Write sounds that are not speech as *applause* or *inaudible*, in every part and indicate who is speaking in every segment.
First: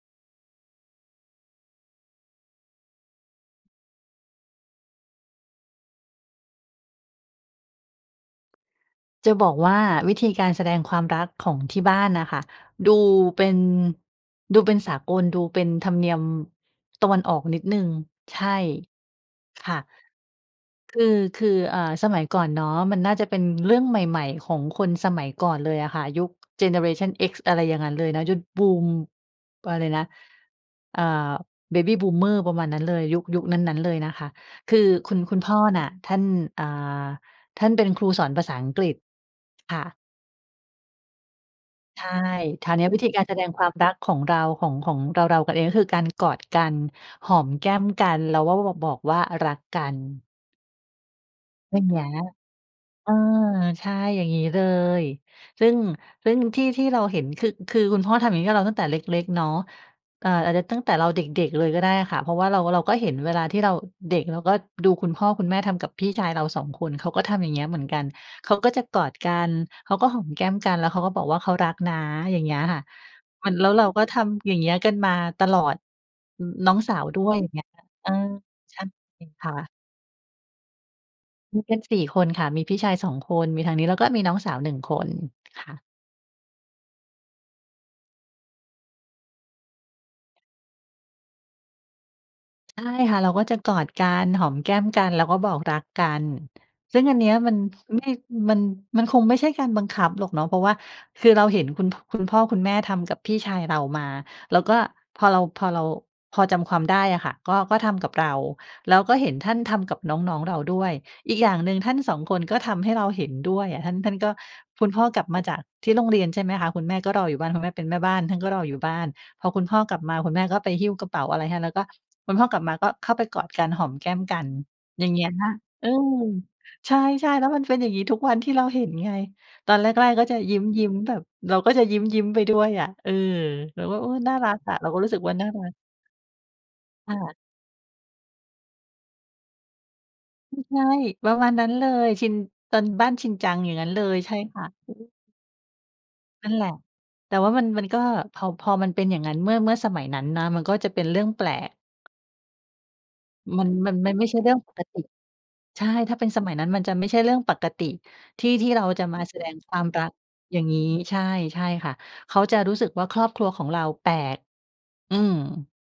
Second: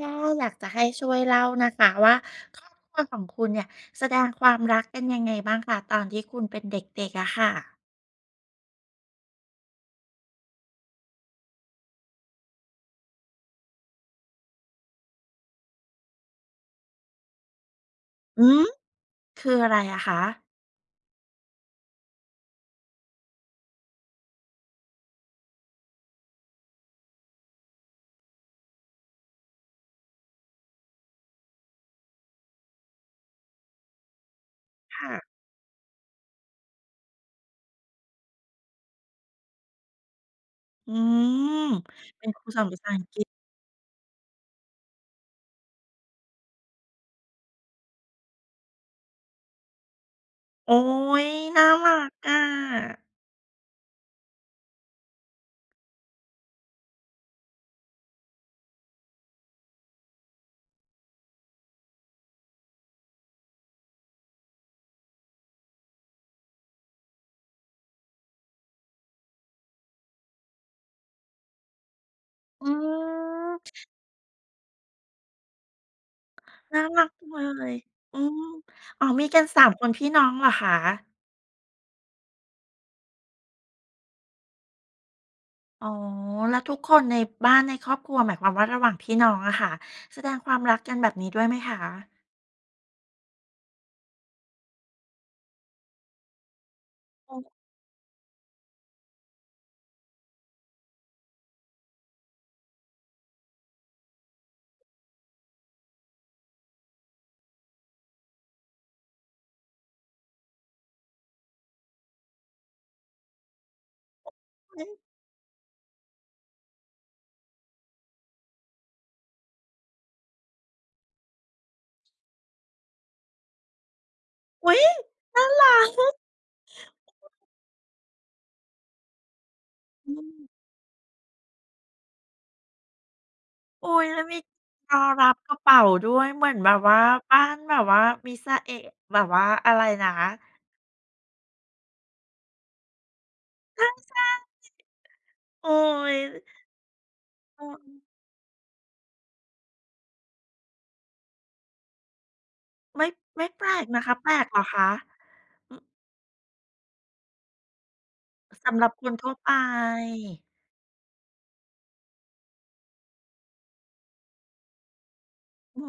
Speaker 1: ก็อยากจะให้ช่วยเล่านะคะว่า ครอบครัวของคุณเนี่ยแสดงความรักเป็นยังไงบ้างคะ ตอนที่คุณเป็นเด็ก ๆ อะค่ะ?
Speaker 2: จะบอกว่า วิธีการแสดงความรักของที่บ้านน่ะค่ะ ดูเป็น ดูเป็นสากล ดูเป็นธรรมเนียม ตะวันออกนิดหนึ่ง ใช
Speaker 1: หื
Speaker 2: ่
Speaker 1: อ คืออ
Speaker 2: ค
Speaker 1: ะไ
Speaker 2: ่
Speaker 1: ร
Speaker 2: ะ
Speaker 1: อะคะ?
Speaker 2: คือ คือ อ่า สมัยก่อนเนาะ มันน่าจะเป็นเรื่องใหม่ ๆ ของคนสมัยก่อนเลยอะค่ะ ยุคเจเนอเรชันเอ็กซ์ อะไรอย่างงั้นเลยนะ ยุคบูม อะไรนะ อ่า Baby Boomer ประมาณนั้นเลย ยุค ยุคนั้น ๆ เลยนะคะ คือ
Speaker 1: ค่
Speaker 2: คุ
Speaker 1: ะ
Speaker 2: ณ คุณพ่อน่ะ ท่าน อ่า ท่านเป็นครูสอนภาษาอังกฤษ ค่ะ
Speaker 1: อืม
Speaker 2: ใช่
Speaker 1: เป็นครูสอ
Speaker 2: ค
Speaker 1: น
Speaker 2: รา
Speaker 1: ภ
Speaker 2: ว
Speaker 1: า
Speaker 2: เนี้
Speaker 1: ษา
Speaker 2: ยว
Speaker 1: อ
Speaker 2: ิ
Speaker 1: ั
Speaker 2: ธ
Speaker 1: ง
Speaker 2: ี
Speaker 1: ก
Speaker 2: ก
Speaker 1: ฤ
Speaker 2: า
Speaker 1: ษ
Speaker 2: รแสดงความรักของเรา ของ ของเรา ๆ กันเอง ก็คือการกอดกัน หอมแก้มกัน เราก็บอก บอกว่ารักกัน
Speaker 1: โอ๊ย น่า
Speaker 2: อย่า
Speaker 1: ร
Speaker 2: งเงี
Speaker 1: ั
Speaker 2: ้ย
Speaker 1: กอะ
Speaker 2: เออ ใช่ อย่างงี้เลย ซึ่ง ซึ่งที่ ที่เราเห็นคือ คือคุณพ่อทำอย่างงี้ให้เราตั้งแต่เล็ก ๆ เนาะ เอ่อ อาจจะตั้งแต่เราเด็ก ๆ เลยก็ได้ค่ะ เพราะว่าเรา เราก็เห็นเวลาที่เราเด็ก เราก็ดูคุณพ่อคุณแม่ทำกับพี่ชายเรา 2 คน เขาก็ทำอย่างเงี้ยเหมือนกัน เขาก็จะกอดกัน เขาก็หอมแก้มกัน แล้วเขาก็บอกว่า "เขารักนะ" อย่างเงี้ย
Speaker 1: อื
Speaker 2: ค่ะ มัน แล้ว
Speaker 1: ม
Speaker 2: เราก็ทำอย่างเงี้ยกันมาตลอด อือ น้อ
Speaker 1: น
Speaker 2: ง
Speaker 1: ่า
Speaker 2: สา
Speaker 1: รั
Speaker 2: ว
Speaker 1: ก
Speaker 2: ด
Speaker 1: จ
Speaker 2: ้
Speaker 1: ั
Speaker 2: ว
Speaker 1: ง
Speaker 2: ย อย่างเงี
Speaker 1: เ
Speaker 2: ้
Speaker 1: ล
Speaker 2: ย
Speaker 1: ย
Speaker 2: เออ
Speaker 1: อืม
Speaker 2: ใช่
Speaker 1: อ๋อ มีกั
Speaker 2: ค
Speaker 1: น
Speaker 2: ่
Speaker 1: สา
Speaker 2: ะ
Speaker 1: ม คนพี่น้องเหรอคะ?
Speaker 2: มีกัน 4 คนค่ะ มีพี่ชายสองคน มีทางนี้ แล้วก็มีน้องสาว 1 คนค่ะ
Speaker 1: อ๋อ แล้วทุกคนในบ้าน ในครอบครัว หมายความว่า ระหว่างพี่น้องอะค่ะ แสดงความรักกันแบบนี้ด้วยไหมคะ?
Speaker 2: ใช่ค่ะ เราก็จะกอดกัน หอมแก้มกัน แล้วก็บอกรักกัน ซึ่งอันเนี้
Speaker 1: เ
Speaker 2: ย
Speaker 1: ออ
Speaker 2: มัน ไม่ มัน มันคงไม่ใช่การบังคับหรอกเนาะ เพราะว่า คือเราเห็นคุณ พ คุณพ่อ คุณแม่ทำกับพี่ชายเรามา เราก็ พอเรา พอเรา พอจำความได้อะค่ะ ก็ ก็ทำกับเรา แล้วก็เห็นท่านทำกับน้อง ๆ เราด้วย อีกอย่างหนึ่งท่าน 2 คนก็ทำให้เราเห็นด้วยอะ ท่าน ท่านก็
Speaker 1: ฮ
Speaker 2: ค
Speaker 1: ึ
Speaker 2: ุณพ่อกลับมาจากที่โรงเรียน ใช่ไหมคะ คุณแม่ก็รออยู่บ้าน คุณแม่เป็นแม่บ้านท่านก็รออยู่บ้าน พอคุณพ่อกลับมา คุณแม่ก็ไปหิ้วกระเป๋าอะไรให้ แล้วก็ คุณพ่อกลับมาก็เข้าไปกอดกัน หอมแก้มกัน
Speaker 1: อุ๊ย!
Speaker 2: อย่างเงี้ย
Speaker 1: น่า รั
Speaker 2: เออ
Speaker 1: ก
Speaker 2: ใช่ ๆ แล้วมันเป็นอย่างงี้ทุกวันที่เราเห็นไง ตอนแรก
Speaker 1: อื
Speaker 2: ๆ ก็จะ
Speaker 1: ม
Speaker 2: ยิ้ม ๆ แบบเราก็จะยิ้ม ๆ ไปด้วยอะ เออ เรา
Speaker 1: อุ๊
Speaker 2: ก็ โ
Speaker 1: ย
Speaker 2: อ้
Speaker 1: แล้ว
Speaker 2: น่
Speaker 1: ม
Speaker 2: า
Speaker 1: ี
Speaker 2: รักอะ เรา
Speaker 1: ร
Speaker 2: ก
Speaker 1: อ
Speaker 2: ็รู้สึก
Speaker 1: รั
Speaker 2: ว่
Speaker 1: บ
Speaker 2: าน่
Speaker 1: ก
Speaker 2: า
Speaker 1: ระ
Speaker 2: รั
Speaker 1: เป
Speaker 2: ก
Speaker 1: ๋าด้วย เหมือนแบบว่า
Speaker 2: ค่ะ
Speaker 1: บ้านแบบว่ามิซาเอะ แบบว่าอะไรนะ?
Speaker 2: อือ ใช่ ประมาณนั้นเลย ชิน ตอนบ้านชินจัง อย่าง
Speaker 1: ใช
Speaker 2: งั
Speaker 1: ่
Speaker 2: ้นเลย ใช่ค่ะ อือฮึ
Speaker 1: ๆ โอ๊ย
Speaker 2: นั่นแหละ แต่ว่าม
Speaker 1: เอ
Speaker 2: ัน
Speaker 1: อ
Speaker 2: มั
Speaker 1: อ
Speaker 2: น
Speaker 1: ื
Speaker 2: ก
Speaker 1: ม
Speaker 2: ็ พอ พอมันเป็นอย่างนั้นเมื่อ เมื่อสมัยนั้นนะ มันก็จะเป็นเรื่องแปลก
Speaker 1: ไม่ ไม่แ
Speaker 2: ม
Speaker 1: ป
Speaker 2: ั
Speaker 1: ล
Speaker 2: น
Speaker 1: ก
Speaker 2: มัน
Speaker 1: นะค
Speaker 2: มั
Speaker 1: ะ
Speaker 2: นไม
Speaker 1: แ
Speaker 2: ่
Speaker 1: ป
Speaker 2: ใ
Speaker 1: ล
Speaker 2: ช่เ
Speaker 1: ก
Speaker 2: รื่
Speaker 1: เ
Speaker 2: อ
Speaker 1: หร
Speaker 2: ง
Speaker 1: อ
Speaker 2: ป
Speaker 1: ค
Speaker 2: ก
Speaker 1: ะ?
Speaker 2: ติ
Speaker 1: อื
Speaker 2: ใช
Speaker 1: อ
Speaker 2: ่ ถ้าเป็นสมัยนั้นมันจะไม่ใช่เรื่องปกติ ที่ ท
Speaker 1: ส
Speaker 2: ี่
Speaker 1: ำ
Speaker 2: เร
Speaker 1: หร
Speaker 2: า
Speaker 1: ับ
Speaker 2: จ
Speaker 1: ค
Speaker 2: ะ
Speaker 1: น
Speaker 2: มา
Speaker 1: ทั่
Speaker 2: แ
Speaker 1: ว
Speaker 2: สด
Speaker 1: ไป
Speaker 2: งความรักอย่างงี้ ใช่ ใช่ค่ะ เขาจะรู้สึกว่า ครอบครัวของเราแปลก อือ
Speaker 1: อื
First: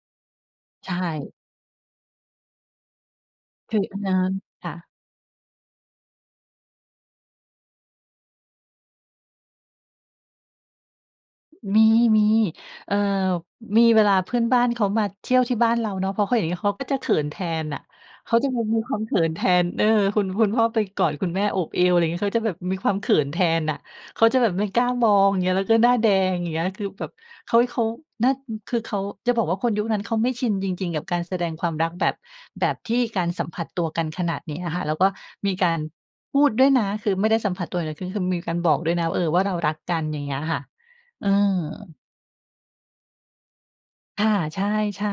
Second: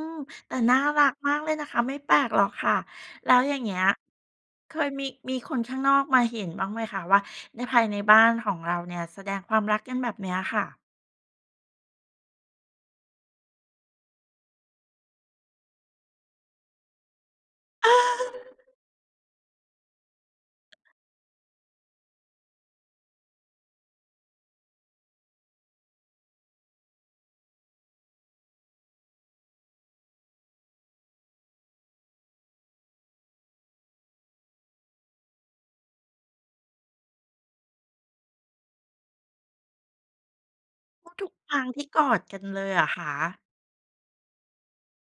Speaker 1: ม แต่น่า
Speaker 2: ใช
Speaker 1: รัก
Speaker 2: ่
Speaker 1: มากเลยนะคะ ไม่แปลกหรอกค่ะ แล้วอย่างเง
Speaker 2: ค
Speaker 1: ี้
Speaker 2: ือ
Speaker 1: ย
Speaker 2: น้ำ ค
Speaker 1: เ
Speaker 2: ่
Speaker 1: ค
Speaker 2: ะ
Speaker 1: ยมี มีคนข้างนอกมาเห็นบ้างไหมคะ? ว่า ใน ภายในบ้านของเราเนี่ยแสดงความรักกันแบบเนี้ยค่ะ
Speaker 2: มี ๆ เอ่อ มี เวลาเพื่อนบ้านเขามาเที่ยวที่บ้านเราเนาะ พอเขาเห็นงี้เขาก็จะเขินแทนน่ะ เขาจะมี
Speaker 1: *chuckles*
Speaker 2: มีความเขินแทน เออ คุณ คุณพ่อไปกอดคุณแม่ โอบเอว อะไรงี้ เขาจะแบบมีความเขินแทนน่ะ เขาจะแบบไม่กล้ามอง เงี้ย แล้วก็หน้าแดง อย่างเงี้ย แล้วคือแบบ เค้ย เขานั่น อืม คือเขา จะบอกว่า คนยุคนั้นเขาไม่ชินจริง ๆ กับการแสดงความรักแบบ แบบที่การสัมผัสตัวกันขนาดเนี้ยค่ะ แล้วก็มีการพูดด้วยนะ คือไม่ได้สัมผัสตัวอย่างเดียว คือ คือมีการบอกด้วยนะว่า เออ ว่าเรารักกัน อย่างเงี้ยค่ะ
Speaker 1: ก็
Speaker 2: เ
Speaker 1: ท
Speaker 2: ออ
Speaker 1: ุกครั้งที่กอดกันเลยเหรอคะ?
Speaker 2: ค่ะ ใช่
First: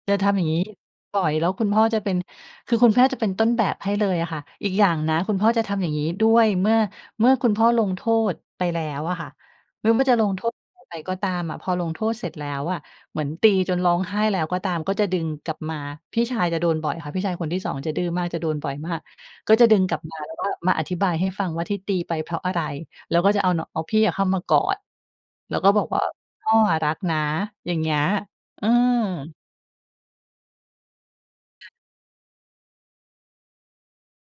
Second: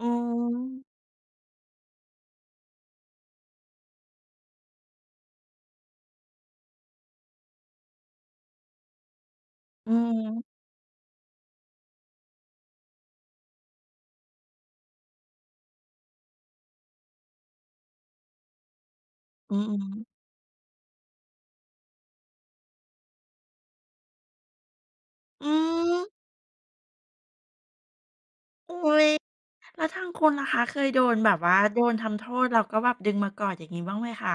Speaker 1: อื
Speaker 2: จะทำอย่างงี้
Speaker 1: ม
Speaker 2: บ่อย แล้วคุณพ่อจะเป็น คือคุณพ่อ จะเป็นต้นแบบให้เลยอะค่ะ อีกอย่างนะคุณพ่อจะทำอย่างงี้ด้วย เมื่อ เมื่อคุณพ่อลงโทษไปแล้วอะค่ะ หรื
Speaker 1: อื
Speaker 2: อม
Speaker 1: อ
Speaker 2: ่า จะลง
Speaker 1: ฮึ
Speaker 2: โทษอะไรไปก็ตามอะ พอลงโทษเสร็จแล้วอะ เหมือนตีจนร้องไห้แล้วก็ตาม ก็จะดึงกลับมา พี่ชายจะโดนบ่อยค่ะ พี่ชายคนที่ 2 จะดื้อมาก จะโดนบ่อยมาก ก
Speaker 1: อ
Speaker 2: ็
Speaker 1: ื
Speaker 2: จ
Speaker 1: อ
Speaker 2: ะ
Speaker 1: ฮ
Speaker 2: ดึงกลั
Speaker 1: ึ
Speaker 2: บมาแล้วก็มาอธิบายให้ฟังว่า ที่ตีไปเพราะอะไร? แล้วก็จะเอาเน่าะ เอาพี่อะเข้ามากอด
Speaker 1: อื
Speaker 2: แล้วก็บอกว่า
Speaker 1: ม
Speaker 2: "พ่ออะรักนะ" อย่างเงี้ย เออ
Speaker 1: อุ๊ย แล้วทางคุณล่ะคะ เคยโดนแบบว่า
Speaker 2: ค่ะ
Speaker 1: โดนทำโทษแล้วก็แบบดึงมากอดอย่างงี้ บ้างไหมคะ?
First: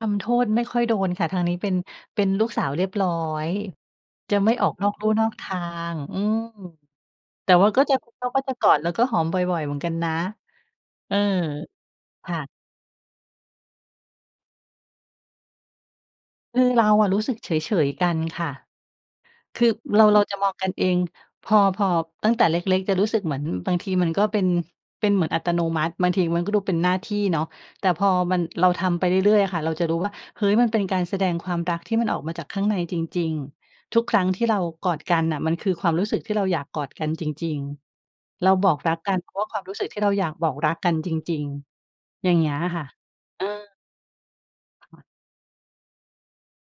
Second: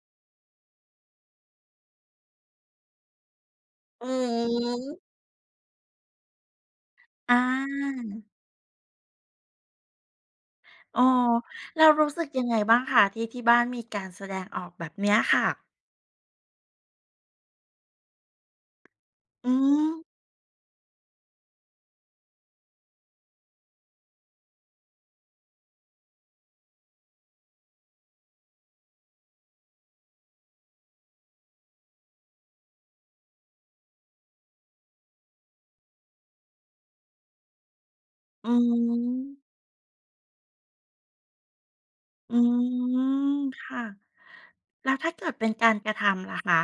Speaker 2: ทำโทษไม่ค่อยโดนค่ะ ทางนี้เป็น เป็นลูกสาวเรียบร้อย
Speaker 1: อือ
Speaker 2: จะไม่
Speaker 1: ฮ
Speaker 2: ออกนอก
Speaker 1: ึ
Speaker 2: ลู่นอกทาง อืม
Speaker 1: อ
Speaker 2: แต่ว่าก็จะ เข
Speaker 1: า
Speaker 2: าก็จะกอดแล้วก็หอมบ่อย ๆ เหมือนกันนะ
Speaker 1: อ๋อ
Speaker 2: เออ
Speaker 1: แล้วรู้สึก
Speaker 2: ค่
Speaker 1: ยั
Speaker 2: ะ
Speaker 1: งไงบ้างคะ ที่ที่บ้านมีการแสดงออกแบบเนี้ยค่ะ?
Speaker 2: คือเราอะรู้สึกเฉย ๆ กันค่ะ
Speaker 1: อื
Speaker 2: คือ
Speaker 1: ม
Speaker 2: เรา เราจะมองกันเอง พอ พอ ตั้งแต่เล็ก ๆ จะรู้สึกเหมือนบางทีมันก็เป็น เป็นเหมือนอัตโนมัติ บางทีมันก็ดูเป็นหน้าที่เนาะ แต่พอมัน เราทำไปเรื่อย ๆ อะค่ะ เราจะรู้ว่า เฮ้ย มันเป็นการแสดงความรักที่มันออกมาจากข้างในจริง ๆ ทุกครั้งที่เรากอดกันน่ะ มันคือความรู้สึกที่เราอยากกอดกันจริง ๆ เ
Speaker 1: อ
Speaker 2: ร
Speaker 1: ื
Speaker 2: าบอกรักกัน เพรา
Speaker 1: ม
Speaker 2: ะว่าความรู้สึกที่เราอยากบอกรักกันจริง ๆ อย่
Speaker 1: อ
Speaker 2: า
Speaker 1: ื
Speaker 2: งเงี้ยอะค่ะ
Speaker 1: ม
Speaker 2: เอ
Speaker 1: ค
Speaker 2: อ
Speaker 1: ่ะ แล้ว
Speaker 2: ค่ะ
Speaker 1: ถ้าเกิดเป็นการกระทำล่ะคะ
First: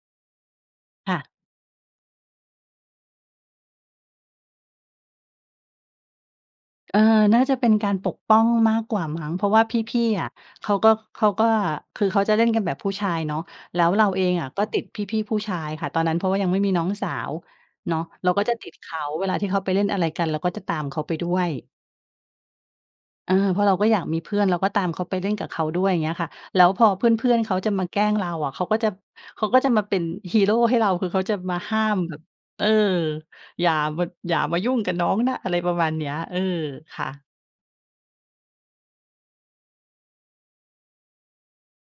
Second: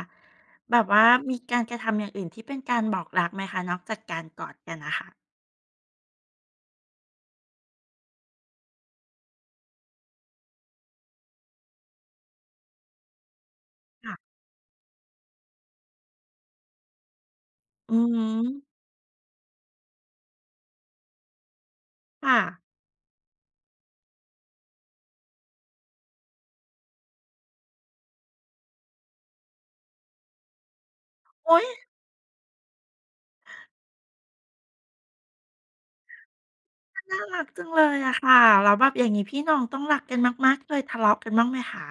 Speaker 1: แบบว่า
Speaker 2: ค่ะ
Speaker 1: มีการกระทำอย่างอื่นที่เป็นการบอกรักไหมคะ นอกจากการกอดกันน่ะค่ะ?
Speaker 2: เออ น่าจะเป็นการปกป้องมากกว่ามั้ง เพราะว่าพี่ ๆ อะ เขาก็ เขาก็ คือเขาจะเล่นกันแบบผู้ชายเนาะ แล้วเรา
Speaker 1: ค่ะ
Speaker 2: เองอะก็ติดพี่ ๆ ผู้ชายค่ะตอนนั้น เพราะว่ายังไม่มีน้องสาว
Speaker 1: อ
Speaker 2: เ
Speaker 1: ื
Speaker 2: นาะ
Speaker 1: อฮึ
Speaker 2: เราก็จะติดเขาเวลาที่เขาไปเล่นอะไรกันเราก็จะตามเขาไปด้วย
Speaker 1: ค่ะ
Speaker 2: เออ เพราะเราก็อยากมีเพื่อน เราก็ตามเขา ไปเล่นกับเขาด้วย อย่างเงี้ยค่ะ แล้วพอเพื่อน ๆ เขาจะมาแกล้งเราอะ เขาก็จะ เขาก็จะมาเป็นฮีโรให้เรา คือเขาจะ
Speaker 1: อ
Speaker 2: มา
Speaker 1: ุ๊ย!
Speaker 2: ห้ามแบบ เออ อย่า ม่ะ อย่ามายุ่งกับน้องนะ อะไรประมาณเนี้ย เออ ค
Speaker 1: อา
Speaker 2: ่
Speaker 1: น่า
Speaker 2: ะ
Speaker 1: รักจังเลยอะค่ะ แล้วแบบอย่างงี้พี่น้องต้องรักกันมาก ๆ เคยทะเลาะกันบ้างไหมคะ?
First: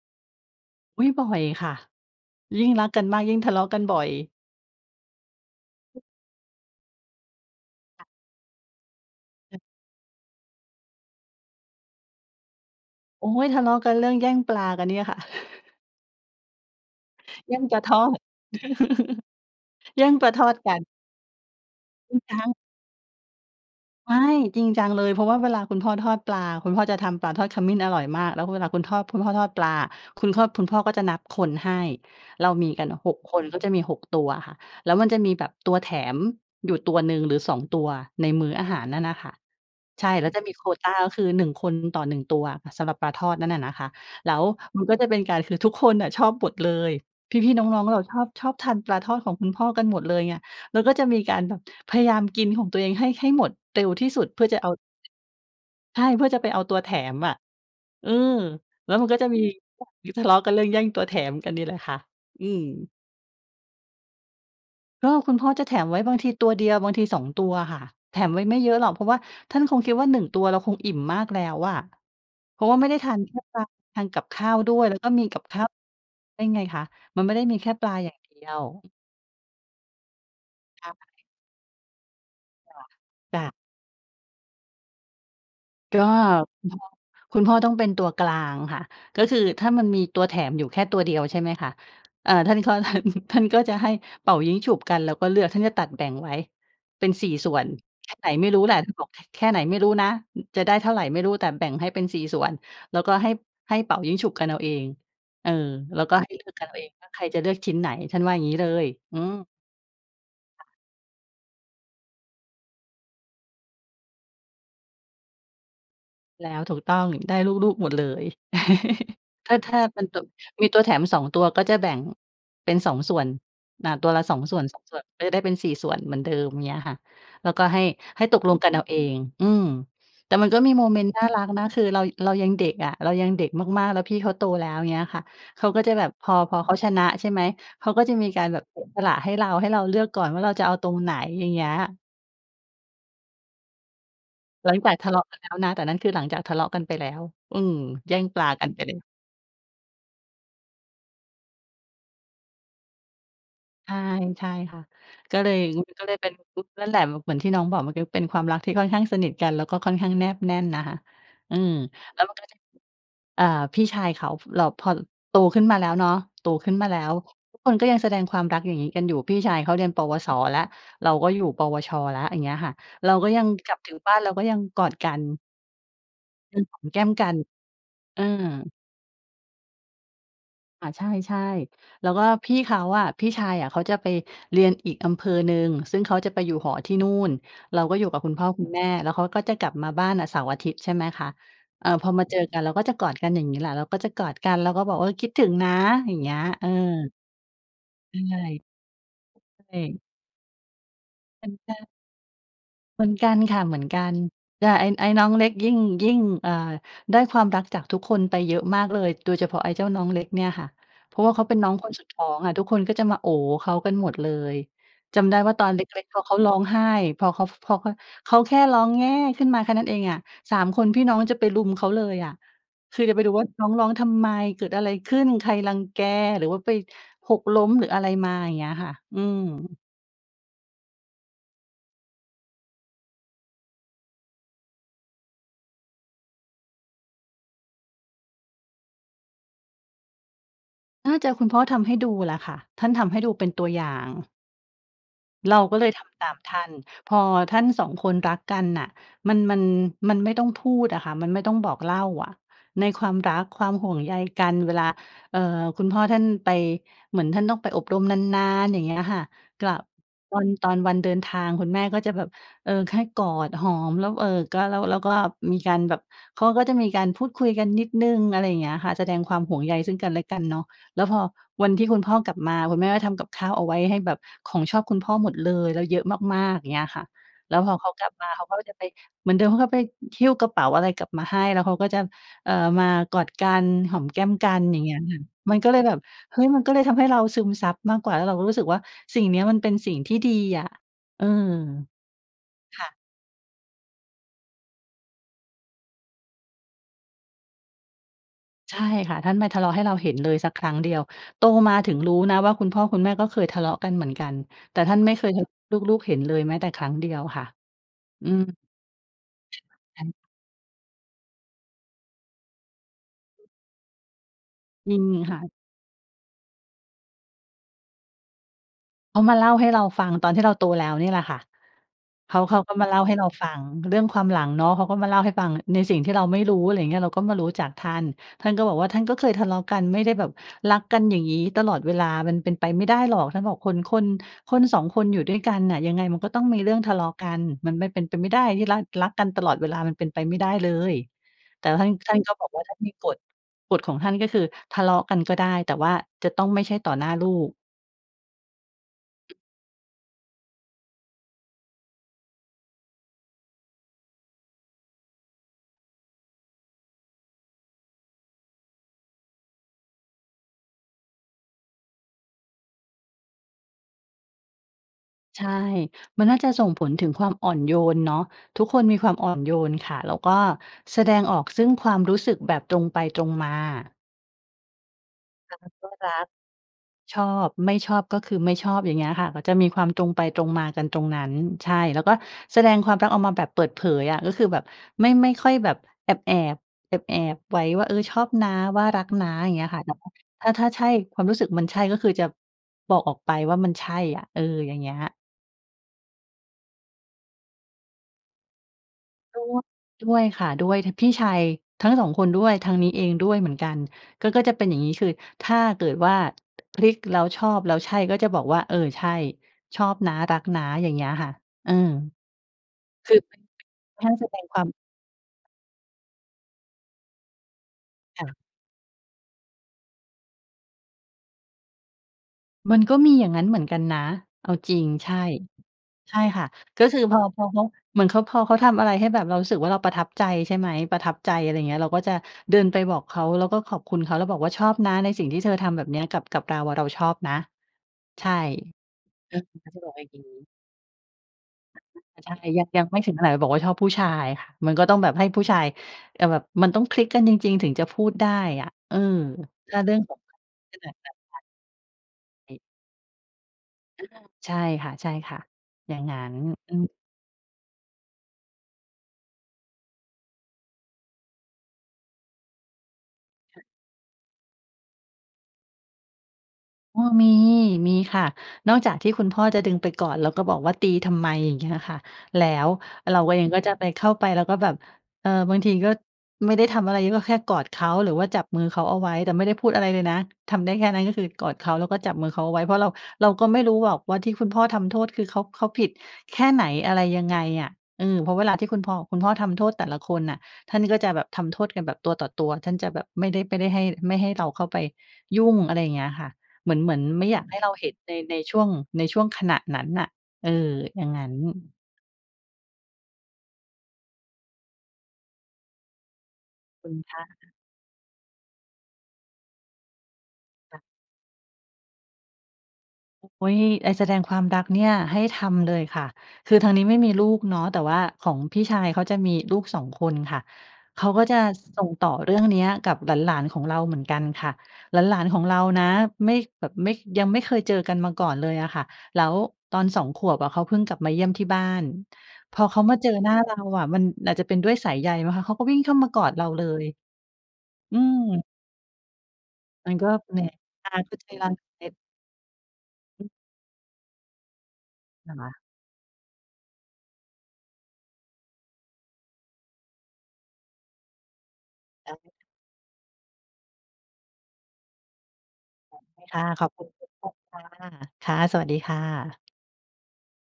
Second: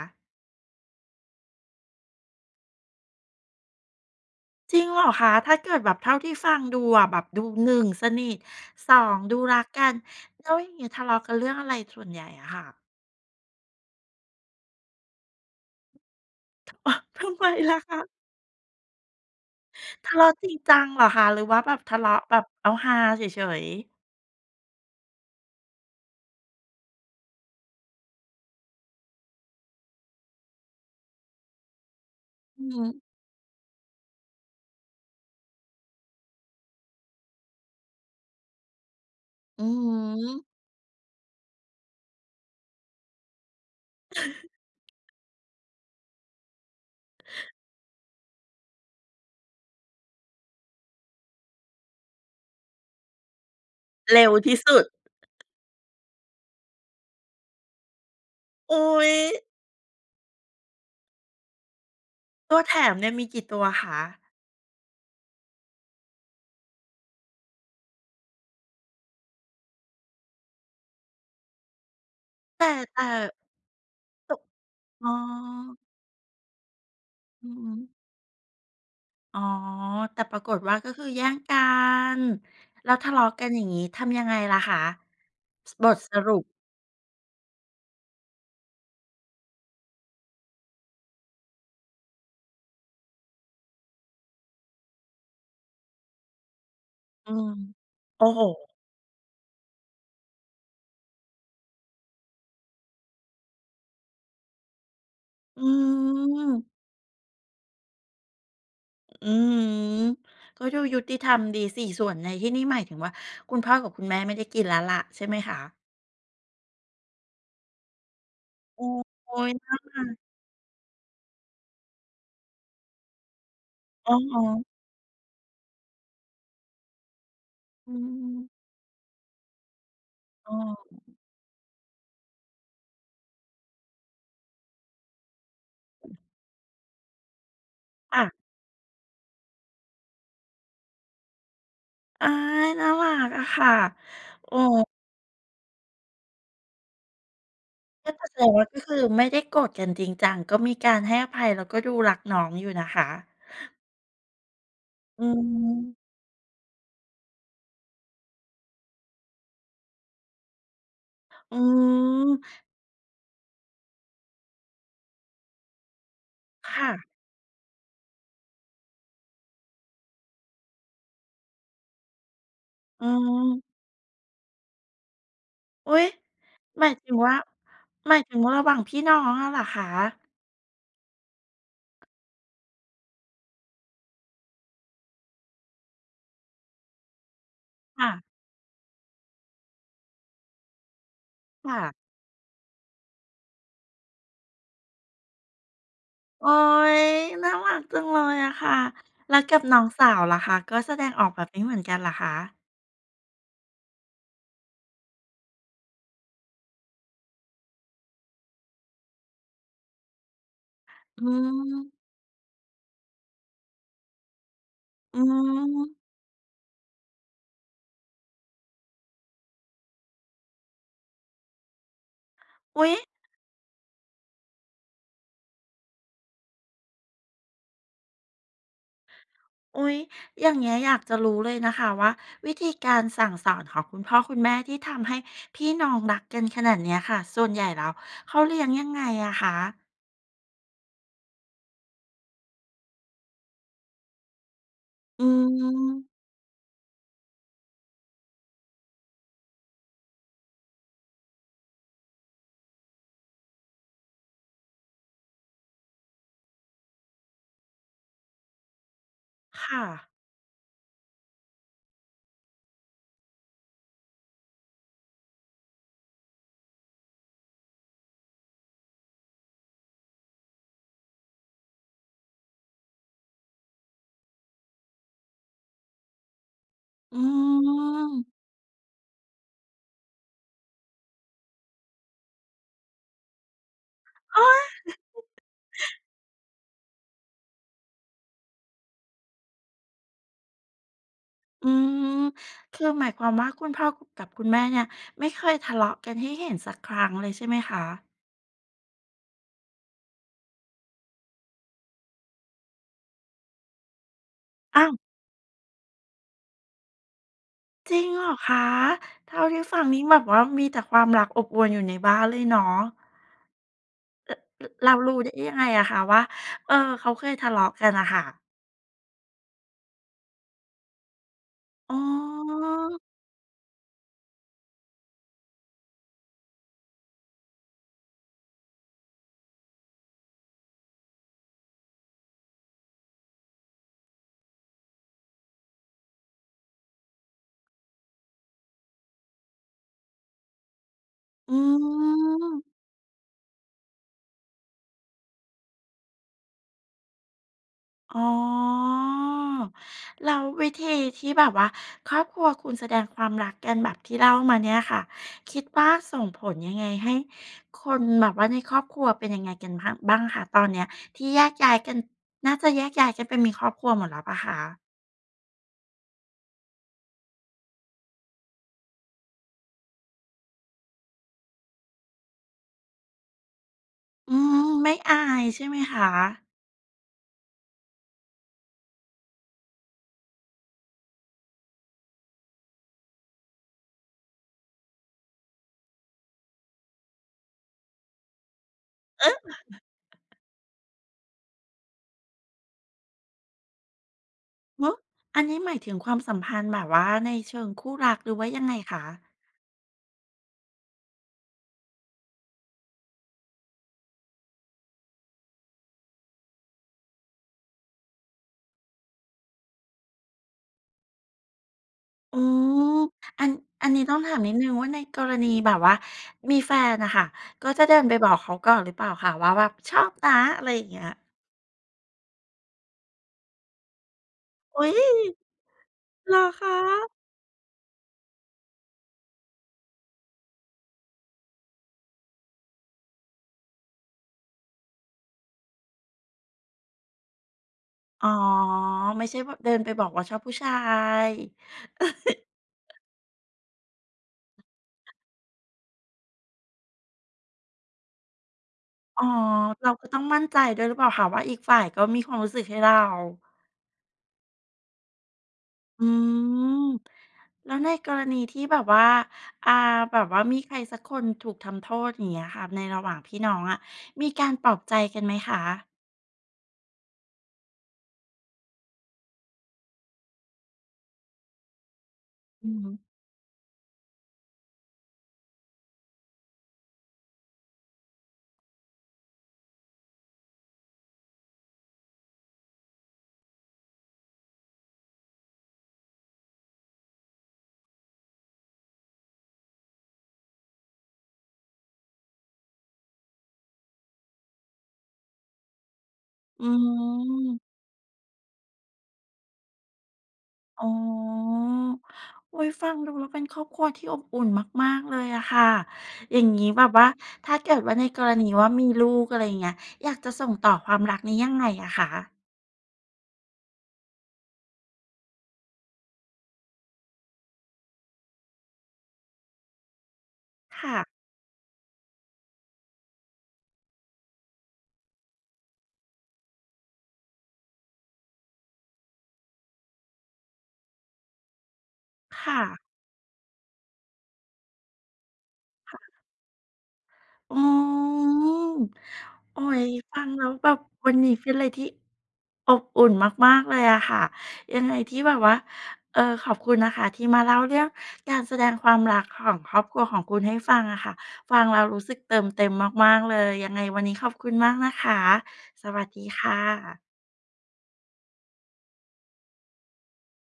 Speaker 2: อุ๊ย บ่อยค่ะ ยิ่งรักกันมากยิ่งทะเลาะกันบ่อย
Speaker 1: จริงเหรอคะ? ถ้าเกิดแบบเท่าที่ฟังดูอะแบบดู 1 สนิท 2 ดู
Speaker 2: ใช
Speaker 1: ร
Speaker 2: ่
Speaker 1: ักกัน แล้วอย่างเงี้ยทะเลาะกันเรื่องอะไร? ส่วนใหญ่อะค่ะ
Speaker 2: โอ๊ย ทะเลาะกันเรื่องแย่งปลากันเนี่ยค่ะ *chuckles*
Speaker 1: ถ อะ ทำไม
Speaker 2: แย่งป
Speaker 1: ล่
Speaker 2: ล
Speaker 1: ะ
Speaker 2: าท
Speaker 1: คะ?
Speaker 2: อด *chuckles* แย่
Speaker 1: ท
Speaker 2: ง
Speaker 1: ะเล
Speaker 2: ปล
Speaker 1: า
Speaker 2: า
Speaker 1: ะ
Speaker 2: ท
Speaker 1: จ
Speaker 2: อ
Speaker 1: ริ
Speaker 2: ด
Speaker 1: ง
Speaker 2: ก
Speaker 1: จั
Speaker 2: ัน
Speaker 1: งเหรอคะ? หรือว่าแบบทะเล
Speaker 2: จร
Speaker 1: า
Speaker 2: ิ
Speaker 1: ะ
Speaker 2: ง
Speaker 1: แ
Speaker 2: จ
Speaker 1: บ
Speaker 2: ั
Speaker 1: บ
Speaker 2: ง
Speaker 1: เอาฮาเฉย ๆ
Speaker 2: ไม่ จริงจังเลย เพราะว่าเวลาคุณพ่อทอดปลา คุณพ่อจะทำปลาทอดขมิ้นอร่อยมาก แล้วเวลาคุณทอด คุณพ่อทอดปลาอะ คุณคอบ คุณพ่อก็จะนับคนให้ เรา
Speaker 1: อื
Speaker 2: ม
Speaker 1: อ
Speaker 2: ี
Speaker 1: ฮ
Speaker 2: ก
Speaker 1: ึ
Speaker 2: ัน 6 คน ก็จะมี 6 ตัวค่ะ แล้วมันจะมีแบบตัวแถมอยู่ตัวหนึ่งหรือ 2 ตัวในมื้ออาหารนั่นน่ะค่ะ
Speaker 1: อือฮ
Speaker 2: ใช่ แล้วจะ
Speaker 1: ึ
Speaker 2: มีโควตาก็คือ 1 คนต่อ 1 ตัวอะ อะ สำหรับปลาทอดนั่นน่ะนะคะ แล้ว
Speaker 1: *chuckles*
Speaker 2: มันก็จะเป็นการ คือทุกคนน่ะชอบหมดเลย พี่ ๆ น้อง ๆ เราชอบ ชอบทานปลาทอดของคุณพ่อกันหมดเลยไง แล้วก็จะมีการแบบพยายามกินของตัวเองให้ ให้หมดเร็วที่
Speaker 1: เ
Speaker 2: ส
Speaker 1: ร
Speaker 2: ุด
Speaker 1: ็ว
Speaker 2: เพื่อ
Speaker 1: ที
Speaker 2: จ
Speaker 1: ่
Speaker 2: ะเอ
Speaker 1: ส
Speaker 2: า
Speaker 1: ุด
Speaker 2: ใช่ เพื่อจะไปเอาตัวแถมอะ เออ
Speaker 1: อุ๊
Speaker 2: แล้วมัน
Speaker 1: ย!
Speaker 2: ก็จะมีพวกอยู่ทะเลาะกันเรื่องแย่งตัวแถมกันนี่แหละค่ะ อื
Speaker 1: ตั
Speaker 2: ม
Speaker 1: วแถมเนี่ยมีกี่ตัวคะ?
Speaker 2: ก็คุณพ่อจะแถมไว้บางทีตัวเดียว บางทีสองตัวค่ะ แถมไว้ไม่เยอะหรอก เพราะว่าท่านคงคิดว่า หนึ่งตัวเราคงอิ่มมากแล้วอะ เพ
Speaker 1: แต
Speaker 2: รา
Speaker 1: ่
Speaker 2: ะว่าไม่ไ
Speaker 1: แ
Speaker 2: ด
Speaker 1: ต
Speaker 2: ้
Speaker 1: ่
Speaker 2: ทานแค่ปลา ทานกับ
Speaker 1: ต
Speaker 2: ข
Speaker 1: ก
Speaker 2: ้าวด้วย แล้ว
Speaker 1: อ
Speaker 2: ก
Speaker 1: ๋
Speaker 2: ็มีกับข้าว
Speaker 1: อ
Speaker 2: ด้วยไงคะ มันไม่ได้
Speaker 1: อื
Speaker 2: มี
Speaker 1: อ
Speaker 2: แ
Speaker 1: ฮ
Speaker 2: ค่ปล
Speaker 1: ึ
Speaker 2: าอย่างเดียว
Speaker 1: อ๋อ แต่ปรากฏว่า
Speaker 2: ใช
Speaker 1: ก็คือแย
Speaker 2: ่
Speaker 1: ่งกัน
Speaker 2: ค่ะ
Speaker 1: แล้วทะเลาะ
Speaker 2: จ
Speaker 1: ก
Speaker 2: ้
Speaker 1: ัน
Speaker 2: ะ
Speaker 1: อย่างงี้ทำยังไงล่ะคะ? ส บ
Speaker 2: ก
Speaker 1: ท
Speaker 2: ็
Speaker 1: สรุป
Speaker 2: คุณพ่อ คุณพ่อต้องเป็นตัวกลางค่ะ ก็คือถ้ามันมีตัวแถมอยู่แค่ตัวเดียว ใช่ไหมคะ เอ่อ ท่านก็ ท่าน ท่านก็จะให้เป่ายิ้งฉุบกัน แล้วก็เลือก ท่านจะตัดแบ่งไว้เป็นสี
Speaker 1: อื
Speaker 2: ่ส
Speaker 1: ม
Speaker 2: ่วน แค่
Speaker 1: โอ
Speaker 2: ไ
Speaker 1: ้
Speaker 2: หน
Speaker 1: โ
Speaker 2: ไม่รู้
Speaker 1: ฮ
Speaker 2: แหละ บอกให้แค่ไหนไม่รู้นะ จะได้เท่าไรไม่รู้ แต่แบ่งให้เป็นสี่ส่วน แล้วก็ให้ ให้เป่ายิ้งฉุบกันเอาเอง เออ
Speaker 1: อื
Speaker 2: แล้วก็ให้เลือกกั
Speaker 1: ม
Speaker 2: นเอาเองว่า ใครจะเลือกชิ้นไหน ท่านว่าอย่างงี้เลย อื
Speaker 1: อ
Speaker 2: ม
Speaker 1: ือฮึ ก
Speaker 2: ค
Speaker 1: ็
Speaker 2: ่ะ
Speaker 1: ดูยุติธรรมดี 4 ส่วนในที่นี้หมายถึงว่า คุณพ่อกับคุณแม่ไม่ได้กินแล้วแหละ ใช่ไหมคะ?
Speaker 2: แล้วถูกต้อง ได้ลูก ๆ หมดเลย
Speaker 1: โอ๊
Speaker 2: *laughs* ถ
Speaker 1: ย
Speaker 2: ้า
Speaker 1: น
Speaker 2: ถ
Speaker 1: ่า
Speaker 2: ้า
Speaker 1: ร
Speaker 2: เป
Speaker 1: ั
Speaker 2: ็น
Speaker 1: ก
Speaker 2: ตัว มีตัวแถม 2 ตัว ก็จะแบ่งเป็น 2 ส่วน อ่า ตั
Speaker 1: อ
Speaker 2: ว
Speaker 1: ะ
Speaker 2: ละ ส
Speaker 1: ฮ
Speaker 2: อง ส่ว
Speaker 1: ะ
Speaker 2: น 2 ส่วน ก็จะได้เป็น 4 ส่วนเหมือนเดิมเงี้ยค่ะ แล้วก็ให้
Speaker 1: อื
Speaker 2: ให้ต
Speaker 1: ม
Speaker 2: กลงกันเอาเอง อืม แต่มั
Speaker 1: อ
Speaker 2: น
Speaker 1: ๋
Speaker 2: ก็มีโมเมนต
Speaker 1: อ
Speaker 2: ์น่ารักนะ คือเรา เรายังเด็กอะ เรายังเด็กมาก ๆ แล้วพี่เขาโตแล้วเงี้ยค่ะ เขาก็จะแบบพอ พอเขาชนะ ใช่ไหม เขาก็จะ
Speaker 1: ค่
Speaker 2: มี
Speaker 1: ะ
Speaker 2: การแบบเสียสละให้เรา ให้เราเลือกก่อนว่า เราจะเอาตรงไหน อย่างเงี้ย
Speaker 1: ว้าย น่ารักอะค่ะ โอ
Speaker 2: หลัง
Speaker 1: ้
Speaker 2: จากทะเลาะกันแล้วนะ แต่นั้นคือหลังจากทะเลาะกันไปแล้ว อืม แย่
Speaker 1: ก็
Speaker 2: ง
Speaker 1: แส
Speaker 2: ป
Speaker 1: ด
Speaker 2: ลา
Speaker 1: งว่
Speaker 2: ก
Speaker 1: า
Speaker 2: ัน
Speaker 1: ก
Speaker 2: ไ
Speaker 1: ็
Speaker 2: ป
Speaker 1: ค
Speaker 2: แล้
Speaker 1: ือ
Speaker 2: ว
Speaker 1: ไม่ได้โกรธกันจริงจัง ก็มีการให้อภัย แล้วก็ดูรักน้องอยู่นะคะ
Speaker 2: ใช่ ใช่ค่ะ
Speaker 1: อื
Speaker 2: ก็เลย อย่างงี้
Speaker 1: ม
Speaker 2: ก็เลยเป็น *unintelligible* นั่นแหละ เหมือนที่น้องบอกเมื่อกี้ เป็นความรักที่ค่อนข้างสนิทกัน แล้วก็ค่อนข้างแนบแน่นน่ะค่ะ
Speaker 1: อ
Speaker 2: อ
Speaker 1: ื
Speaker 2: ืม แล้วมันก็จะ
Speaker 1: ม
Speaker 2: เอ่อ พี่ชายเขา พ เหล่า พอ ล โตขึ้นมาแล้วเนาะ โตขึ้
Speaker 1: ค
Speaker 2: นม
Speaker 1: ่
Speaker 2: าแล้
Speaker 1: ะ
Speaker 2: ว ทุกคนก็ยังแสดงความรักอย่างงี้กันอยู่ พี่ชายเขาเรียน ปวส. แล้ว เราก็อยู่ ปวช. แล้วอย่างเงี้ยค่ะ
Speaker 1: อ้
Speaker 2: เราก็ยัง
Speaker 1: อ
Speaker 2: กลับถึงบ้านเราก็ยังกอดกัน
Speaker 1: อุ๊ย!
Speaker 2: เป็นหอ
Speaker 1: หม
Speaker 2: ม
Speaker 1: าย
Speaker 2: แก้
Speaker 1: ถึ
Speaker 2: ม
Speaker 1: ง
Speaker 2: ก
Speaker 1: ว
Speaker 2: ั
Speaker 1: ่า
Speaker 2: น
Speaker 1: หมา
Speaker 2: เอ
Speaker 1: ย
Speaker 2: อ
Speaker 1: ถึงว่าระหว่างพี่น้องอะเหรอคะ?
Speaker 2: อ่า ใช่ ๆ แล้วก็พี่เขาอะ พี่ชายอะเขาจะไปเรียนอีกอำเภอหนึ่ง ซึ่งเขาจะไปอยู่หอที่นู่น เราก็
Speaker 1: ค
Speaker 2: อยู
Speaker 1: ่
Speaker 2: ่กับ
Speaker 1: ะ
Speaker 2: คุณพ่อคุณแม่ แล้วเขาก็จะกลับมาบ้านน่ะเสาร์อาทิตย์ ใช่ไหมคะ
Speaker 1: ค่
Speaker 2: อ่า
Speaker 1: ะ
Speaker 2: พอมาเจอกันเราก็จะกอดกันอย่างนี้แหละ เราก็จะกอดกันแล้วก็บอก เฮ้ย คิดถึงนะ อย่างเงี้ย
Speaker 1: โอ๊
Speaker 2: เออ
Speaker 1: ย น่ารักจังเ
Speaker 2: อ
Speaker 1: ล
Speaker 2: ือ ไ
Speaker 1: ยอะ
Speaker 2: ง
Speaker 1: ค่ะ แล้วกับ
Speaker 2: เ
Speaker 1: น้อง
Speaker 2: ออ
Speaker 1: สาวล่ะคะ ก็แสดงออกแบ
Speaker 2: เหม
Speaker 1: บ
Speaker 2: ือ
Speaker 1: น
Speaker 2: น
Speaker 1: ี้เ
Speaker 2: ก
Speaker 1: หม
Speaker 2: ั
Speaker 1: ือน
Speaker 2: น
Speaker 1: กันเหรอคะ?
Speaker 2: เหมือนกันค่ะ เหมือนกัน จะ ไอ้ ไอ้น้องเล็กยิ่ง ยิ่ง อ่า ได้ความรักจากทุกคนไปเยอะมากเลย โดยเฉพาะไอ้เจ้าน้องเล็กเนี่ยค่ะ เพรา
Speaker 1: อื
Speaker 2: ะว่าเขาเป็นน้องค
Speaker 1: ม
Speaker 2: นสุดท้องอะ ทุกคนก็จะมาโอ๋เขากันหมดเลย
Speaker 1: อ
Speaker 2: จ
Speaker 1: ื
Speaker 2: ำได้ว่าตอนเล
Speaker 1: ม
Speaker 2: ็ก ๆ พอเขาร้องไห้ พอเขา พอเขา เขาแค่ร้อง "แง" ขึ้นมาแค่นั้นเองอะ 3 คนพี่น้องอะจะไปรุมเขาเลยอะ
Speaker 1: อุ๊ย!
Speaker 2: คือจะไปดูว่าน้องร้องทำไม? เกิดอะไรขึ้น? ใครรังแก? หรือว่าไปหกล้ม หรืออะไรมา? อย่างเงี้ยค่ะ อืม
Speaker 1: อุ๊ย อย่างเงี้ยอยากจะรู้เลยนะคะว่า วิธีการสั่งสอนของคุณพ่อคุณแม่ที่ทำให้พี่น้องรักกันขนาดเนี้ยค่ะ ส่วนใหญ่แล้วเขาเลี้ยงยังไงอะคะ?
Speaker 2: น่าจะคุณพ่อทำให้ดูล่ะค่ะ ท่านทำให้ดูเป็นตัวอย่าง
Speaker 1: อื
Speaker 2: เราก็เลยท
Speaker 1: ม
Speaker 2: ำตามท่าน พอท่าน 2 คนรักกันน่ะมัน มัน มันไม่ต้องพูดอะค่ะ มันไม่ต้องบอกเล่าอะในความรัก ความห่วงใยกัน เวลา เอ่อ คุณพ่อท่านไป เหมือนท่านต้องไปอบรมนาน ๆ อย่างเงี้ยค่ะ
Speaker 1: ค
Speaker 2: กลั
Speaker 1: ่
Speaker 2: บ
Speaker 1: ะ
Speaker 2: ตอน ตอนวันเดินทางคุณแม่ก็จะแบบ เออ แค่กอด หอม แล้ว เอ่อ ก็ แล้ว แล้วก็มีการแบบ เขาก็จะมีการพูดคุยกันนิดหนึ่ง อะไรอย่างเงี้ยค่ะ แสดงความห่วงใยซึ่งกันและกันเนาะ แล้วพอวันที่คุณพ่อกลับมา คุณแม่ให้ทำกับข้าวเอาไว้ให้แบบของชอบคุณพ่อหมดเลยแล้วเยอะมาก ๆ เงี้ยค่ะ
Speaker 1: อื
Speaker 2: แล้วพอเขากลับ
Speaker 1: ม
Speaker 2: มา เขาก็เลยจะไป เหมือนเดิม เขาก็เข้าไปหิ้วกระเป๋าอะไรกลับมาให้ แล้วเขาก็จะ เอ่อ มากอดกัน หอมแก้ม
Speaker 1: โอ
Speaker 2: ก
Speaker 1: ๊
Speaker 2: ัน
Speaker 1: ย!
Speaker 2: อย่างเงี้ยค่ะ
Speaker 1: *chuckles*
Speaker 2: มันก็เลยแบบ เฮ้ย มันก็เลยทำให้เราซึมซับมากกว่า แล้วเราก็รู้สึกว่า สิ่งเนี้ยมันเป็นสิ่งที่ดีอะ เออ
Speaker 1: อืม ค
Speaker 2: ค
Speaker 1: ือ
Speaker 2: ่ะ
Speaker 1: หมายความว่า คุณพ่อคุณกับคุณแม่เนี่ยไม่เคยทะเลาะกันให้เห็นสักครั้งเลยใช่ไหมคะ?
Speaker 2: ใช่ค่ะ ท่านไม่ทะเลาะให้เราเห็นเลยสักครั้งเดียว โตมาถึงรู้นะว่า คุณพ่อคุณแม่ก็เคยทะเลาะกันเหมือนกัน แต่
Speaker 1: อ้า
Speaker 2: ท
Speaker 1: ว!
Speaker 2: ่านไม่เคยทะเลาะให้ลูก ๆ เห็นเลยแม้แต่ครั้งเดียวค่ะ
Speaker 1: จริงเหร
Speaker 2: อื
Speaker 1: อ
Speaker 2: ม
Speaker 1: คะ? เท่าที่ฟังน
Speaker 2: ท
Speaker 1: ี่
Speaker 2: ำ
Speaker 1: แบบว่ามีแต่ความรักอบอวลอยู่ในบ้านเลยเนาะ ร ร เร
Speaker 2: น
Speaker 1: า
Speaker 2: ิน
Speaker 1: รู
Speaker 2: ไง
Speaker 1: ้ได้
Speaker 2: คะ
Speaker 1: ยังไงอะคะ? ว่า เออ เขาเคยทะเลาะกันน่ะค่ะ
Speaker 2: เขามาเล่าให้เราฟัง ตอนที่เราโตแล้วนี่แหละค่ะ
Speaker 1: อ๋
Speaker 2: เขา เขาก็มา
Speaker 1: อ
Speaker 2: เล่าให้เราฟังเรื่องความหลังเนาะ เขาก็มาเล่าให้ฟังในสิ่งที่เราไม่รู้ อะไรอย่างเงี้ย เราก็มารู้จากท่าน ท่านก็บอกว่า "ท่านก็เคยทะเลาะกัน ไม่ได้แบบรักกันอย่างงี้ตลอดเวลา มันเป็นไปไม่ได้หรอก" ท่านบอก "คน คน คน 2 คนอยู่ด้วยกันน่ะ ยังไงมันก็ต้องมีเรื่องทะเลาะกัน มันไม่ เป็นไปไม่ได้ที่รัก รักกันตลอดเวลา มันเป็นไปไม่ได้เลย"
Speaker 1: อื
Speaker 2: แต่ท่าน ท่านก็บอกว่
Speaker 1: อ
Speaker 2: า ท่านมีกฎ กฎของท่าน ก็คือ "ทะเลาะกันก็ได้ แต่ว่าจะต้องไม่ใช่ต่อหน้าลูก"
Speaker 1: อ๋อ แล้ววิธีที่แบบว่าครอบครัวคุณแสดงความรักกันแบบที่เล่ามาเนี่ยค่ะ คิดว่าส่งผลยังไง ให้คนแบบว่าในครอบครัวเป็นยังไงกันบะ- บ้างคะ? ตอนเนี้ยที่แยกย้ายกัน น่าจะแยกย้ายกันไปมีครอบครัวหมดแล้วเปล่าคะ?
Speaker 2: ใช่ มันน่าจะส่งผลถึงความอ่อนโยนเนาะ ทุกคนมีความอ่อนโยนค่ะ แล้วก็แสดงออกซึ่งความรู้สึกแบบตรงไปตรงมา
Speaker 1: อืม ไม่อาย
Speaker 2: รั
Speaker 1: ใช
Speaker 2: ก
Speaker 1: ่ไหม
Speaker 2: ก็
Speaker 1: คะ?
Speaker 2: รัก ชอบ ไม่ชอบก็คือไม่ชอบ อย่างเงี้ยค่ะ ก็จะมีความตรงไปตรงมากันตรงนั้น ใช่ แล้วก็แสดงความรักออกมาแบบเปิดเผยอะ ก็คือแบบไม่ ไม่ค่อยแบบแอบ ๆ แอบ ๆ ไว้ว่า เออ ชอบนะ ว่ารักน
Speaker 1: เอ
Speaker 2: ะ
Speaker 1: อ
Speaker 2: อย่างเงี้ยค
Speaker 1: *chuckles*
Speaker 2: ่ะ แบบว่าถ้า ถ้าใช่ ความรู้สึกมันใช่ ก็คือจะบอกออกไปว่า มันใช่อะ เออ อย่าง
Speaker 1: ห
Speaker 2: เง
Speaker 1: ื
Speaker 2: ี้
Speaker 1: อ
Speaker 2: ย
Speaker 1: อันนี้หมายถึงความสัมพันธ์แบบว่าในเชิงคู่รัก หรือว่ายังไงคะ?
Speaker 2: ตัว ด้วยค่ะ ด้วย ท พี่ชายทั้ง 2 คนด้วย ทางนี้เองด้วยเหมือนกัน ก็ ก็จะเป็นอย่างงี้ คือถ้าเกิดว่า คลิกแล้วชอบแล้วใช่ ก็จะบอกว่า เอ่อ ใช่ ชอบนะ รักนะ อย่างเงี้ยค่ะ อือ
Speaker 1: อือ
Speaker 2: คือ
Speaker 1: อัน อันนี้
Speaker 2: น่
Speaker 1: ต
Speaker 2: า
Speaker 1: ้อง
Speaker 2: จะ
Speaker 1: ถ
Speaker 2: เ
Speaker 1: า
Speaker 2: ป
Speaker 1: ม
Speaker 2: ็น
Speaker 1: นิด
Speaker 2: ควา
Speaker 1: หนึ
Speaker 2: ม
Speaker 1: ่งว่า ในกรณีแบบว่ามีแฟนอะค่ะ ก็จะเดินไป
Speaker 2: ค่
Speaker 1: บอ
Speaker 2: ะ
Speaker 1: กเขาก่อนหรือเปล่าคะว่าแบบ "ชอบนะ" อะไรอย่างเงี้ย?
Speaker 2: มันก็มีอย่างงั้นเหมือนกันนะ เอาจริ
Speaker 1: อุ๊
Speaker 2: ง
Speaker 1: ย!
Speaker 2: ใช่ ใช่
Speaker 1: เหร
Speaker 2: ค
Speaker 1: อ
Speaker 2: ่ะ
Speaker 1: คะ?
Speaker 2: ก็คือพอ พอเขา เหมือนเขา พอเขาทำอะไรให้แบบเรารู้สึกว่า เราประทับใจ ใช่ไหม ประทับใจ อะไรอย่างเงี้ย เราก็จะเดินไปบอกเขา แล้วก็ขอบคุณเขา แล้วบอกว่าชอบนะ ในสิ่งที่เธอทำแบบนี้กับ กับเราอะ เราชอบนะ
Speaker 1: อ
Speaker 2: ใ
Speaker 1: ๋
Speaker 2: ช
Speaker 1: อ
Speaker 2: ่
Speaker 1: ไม่ใ
Speaker 2: ก
Speaker 1: ช
Speaker 2: ็
Speaker 1: ่
Speaker 2: ค
Speaker 1: ว่า
Speaker 2: ือเ
Speaker 1: เ
Speaker 2: ข
Speaker 1: ดิ
Speaker 2: าจะ
Speaker 1: นไ
Speaker 2: บ
Speaker 1: ป
Speaker 2: อกไอ
Speaker 1: บอก
Speaker 2: ด
Speaker 1: ว
Speaker 2: ี
Speaker 1: ่า ชอบผู้ชาย
Speaker 2: อะ ใช่ ยัง ยังไม
Speaker 1: *chuckles*
Speaker 2: ่ถึงขนาดไปบอกว่าชอบผู้ชายค่ะ มันก็ต้องแบบให้ผู้ชาย อะ แบบมันต้องคลิกกันจริง ๆ ถึงจะพูดได้อะ เออ
Speaker 1: อ๋อ
Speaker 2: ถ้า
Speaker 1: เร
Speaker 2: เร
Speaker 1: า
Speaker 2: ื่อง
Speaker 1: ก็
Speaker 2: แบ
Speaker 1: ต้อ
Speaker 2: บ
Speaker 1: งมั่นใจ
Speaker 2: ให้
Speaker 1: ด้ว
Speaker 2: เห
Speaker 1: ย
Speaker 2: มื
Speaker 1: หร
Speaker 2: อ
Speaker 1: ื
Speaker 2: น
Speaker 1: อเปล
Speaker 2: แ
Speaker 1: ่
Speaker 2: บ
Speaker 1: า
Speaker 2: บ
Speaker 1: คะ
Speaker 2: พ
Speaker 1: ว่
Speaker 2: ัน
Speaker 1: า อีกฝ่ายก็มีความรู
Speaker 2: ใช
Speaker 1: ้
Speaker 2: ่
Speaker 1: สึกให้เรา?
Speaker 2: เออ ใช่ค่ะ ๆ อย่า
Speaker 1: อื
Speaker 2: งงั้น
Speaker 1: ม
Speaker 2: อืม
Speaker 1: แล้วในกรณีที่แบบว่า อ่า แบบว่ามีใครสักคนถูกทำโทษอย่างเงี้ยค่ะ ในระหว่างพี่น้อ
Speaker 2: ค่
Speaker 1: ง
Speaker 2: ะ
Speaker 1: อะมีการปลอบใจกันไหมคะ?
Speaker 2: อ้อ มี มีค่ะ นอกจากที่คุณพ่อจะดึงไปกอด แล้วก็บอกว่าตีทำไม อย่างเงี้ยน่ะค่ะ แล้
Speaker 1: อ
Speaker 2: ว
Speaker 1: ือฮึ
Speaker 2: เราเองก็จะไป เข้าไป แล้วก็แบบ เอ่อ บางทีก็ไม่ได้ทำอะไร นี่ก็แค่กอดเขา หรือว่าจับมือเขาเอาไว้ แต่ไม่ได้พูดอะไรเลยนะ ทำได้แค่นั้น ก็คือกอดเขาแล้วก็จับมือเขาเอาไว้ เพราะเรา เราก็ไม่รู้หรอกว่าที่คุณพ่อทำโทษ คือเขา เขาผิดแค่ไหน อะไรยังไงอะ เออ เพราะเวลาที่คุณพอ คุณพ่อทำโทษแต่ละคนน่ะ ท่านก็จะแบบทำโทษกันแบบตัวต่อตัว ท่านจะแบบไม่ได้ ไม่ได้ให้ ไม่ให้เราเข้าไปยุ่ง อะไรอย่างเงี้ยค่ะ
Speaker 1: อื
Speaker 2: เหมือน เหมือนไม่อยากให้
Speaker 1: ม
Speaker 2: เราเห็นใน ในช่วง ในช่วงขณะนั้นน่ะ เออ
Speaker 1: อ๋อ
Speaker 2: อย่างนั้น
Speaker 1: อุ๊ย! ฟังดูแล้วเป็นครอบครัวที่อบอุ่นมาก ๆ เลยอะค่ะ อย่างงี้แบ
Speaker 2: ขอบ
Speaker 1: บ
Speaker 2: คุ
Speaker 1: ว
Speaker 2: ณ
Speaker 1: ่า
Speaker 2: ค่
Speaker 1: ถ
Speaker 2: ะ
Speaker 1: ้าเกิดว่าในกรณีว่ามีลูก อะไรอย่างเงี้ย อยากจะส่งต่อ
Speaker 2: ค่ะ
Speaker 1: ความรักนี้ยังไงอะคะ?
Speaker 2: โอ๊ย ไอ้แสดงความรักเนี่ย ให้ทำเลยค่ะ คือทางนี้ไม่มีลูกเนาะ แต่ว่าของพี่ชายเขาจะมีลูก 2 คนค่ะ
Speaker 1: ค่
Speaker 2: เข
Speaker 1: ะ
Speaker 2: าก็จะส่งต่อเรื่องเนี้ย กับหลาน ๆ ของเราเหมือนกันค่ะ หลาน ๆ ของเรานะไม่ แบบไม่ ยังไม่เคยเจอกันมาก่อนเลยอะค่ะ แล้วตอน 2 ขวบอะ เขาเพิ่งกลับมาเยี่ยมที่บ้าน
Speaker 1: ค่
Speaker 2: พ
Speaker 1: ะ
Speaker 2: อเขามาเจอหน้าเราอะ มันอาจจะเป็นด้วยสายใยมั้งคะ เขาก็วิ่งเข
Speaker 1: ค
Speaker 2: ้า
Speaker 1: ่
Speaker 2: มา
Speaker 1: ะ
Speaker 2: กอดเราเลย
Speaker 1: อื
Speaker 2: อืม
Speaker 1: ม โอ๊ย
Speaker 2: มันก็
Speaker 1: ฟัง
Speaker 2: แห
Speaker 1: แ
Speaker 2: ม
Speaker 1: ล้วแบบวันนี้เป็นอะไรที่
Speaker 2: *unintelligible*
Speaker 1: อบอุ่น
Speaker 2: อืม
Speaker 1: มาก ๆ เลยอะค่ะ ยังไงที่ แ
Speaker 2: แบ
Speaker 1: บ
Speaker 2: บ
Speaker 1: บ
Speaker 2: ว
Speaker 1: ว
Speaker 2: ่
Speaker 1: ่
Speaker 2: า
Speaker 1: า เอ่อ ขอบคุณนะคะที่มาเล่าเรื่อง การแสดงความรักของครอบครัวของคุณให้ฟังอะค่ะ ฟังแล้วรู้
Speaker 2: อ
Speaker 1: สึ
Speaker 2: ะ
Speaker 1: ก
Speaker 2: ฮ
Speaker 1: เ
Speaker 2: ะ
Speaker 1: ติมเต็มมาก ๆ เลย ยังไงวันนี้ขอบคุณมากนะคะ สวัสดี
Speaker 2: ค่
Speaker 1: ค
Speaker 2: ะ
Speaker 1: ่
Speaker 2: ขอบคุณ
Speaker 1: ะ
Speaker 2: เช่นกันค่ะ ค่ะ สวัสดีค่ะ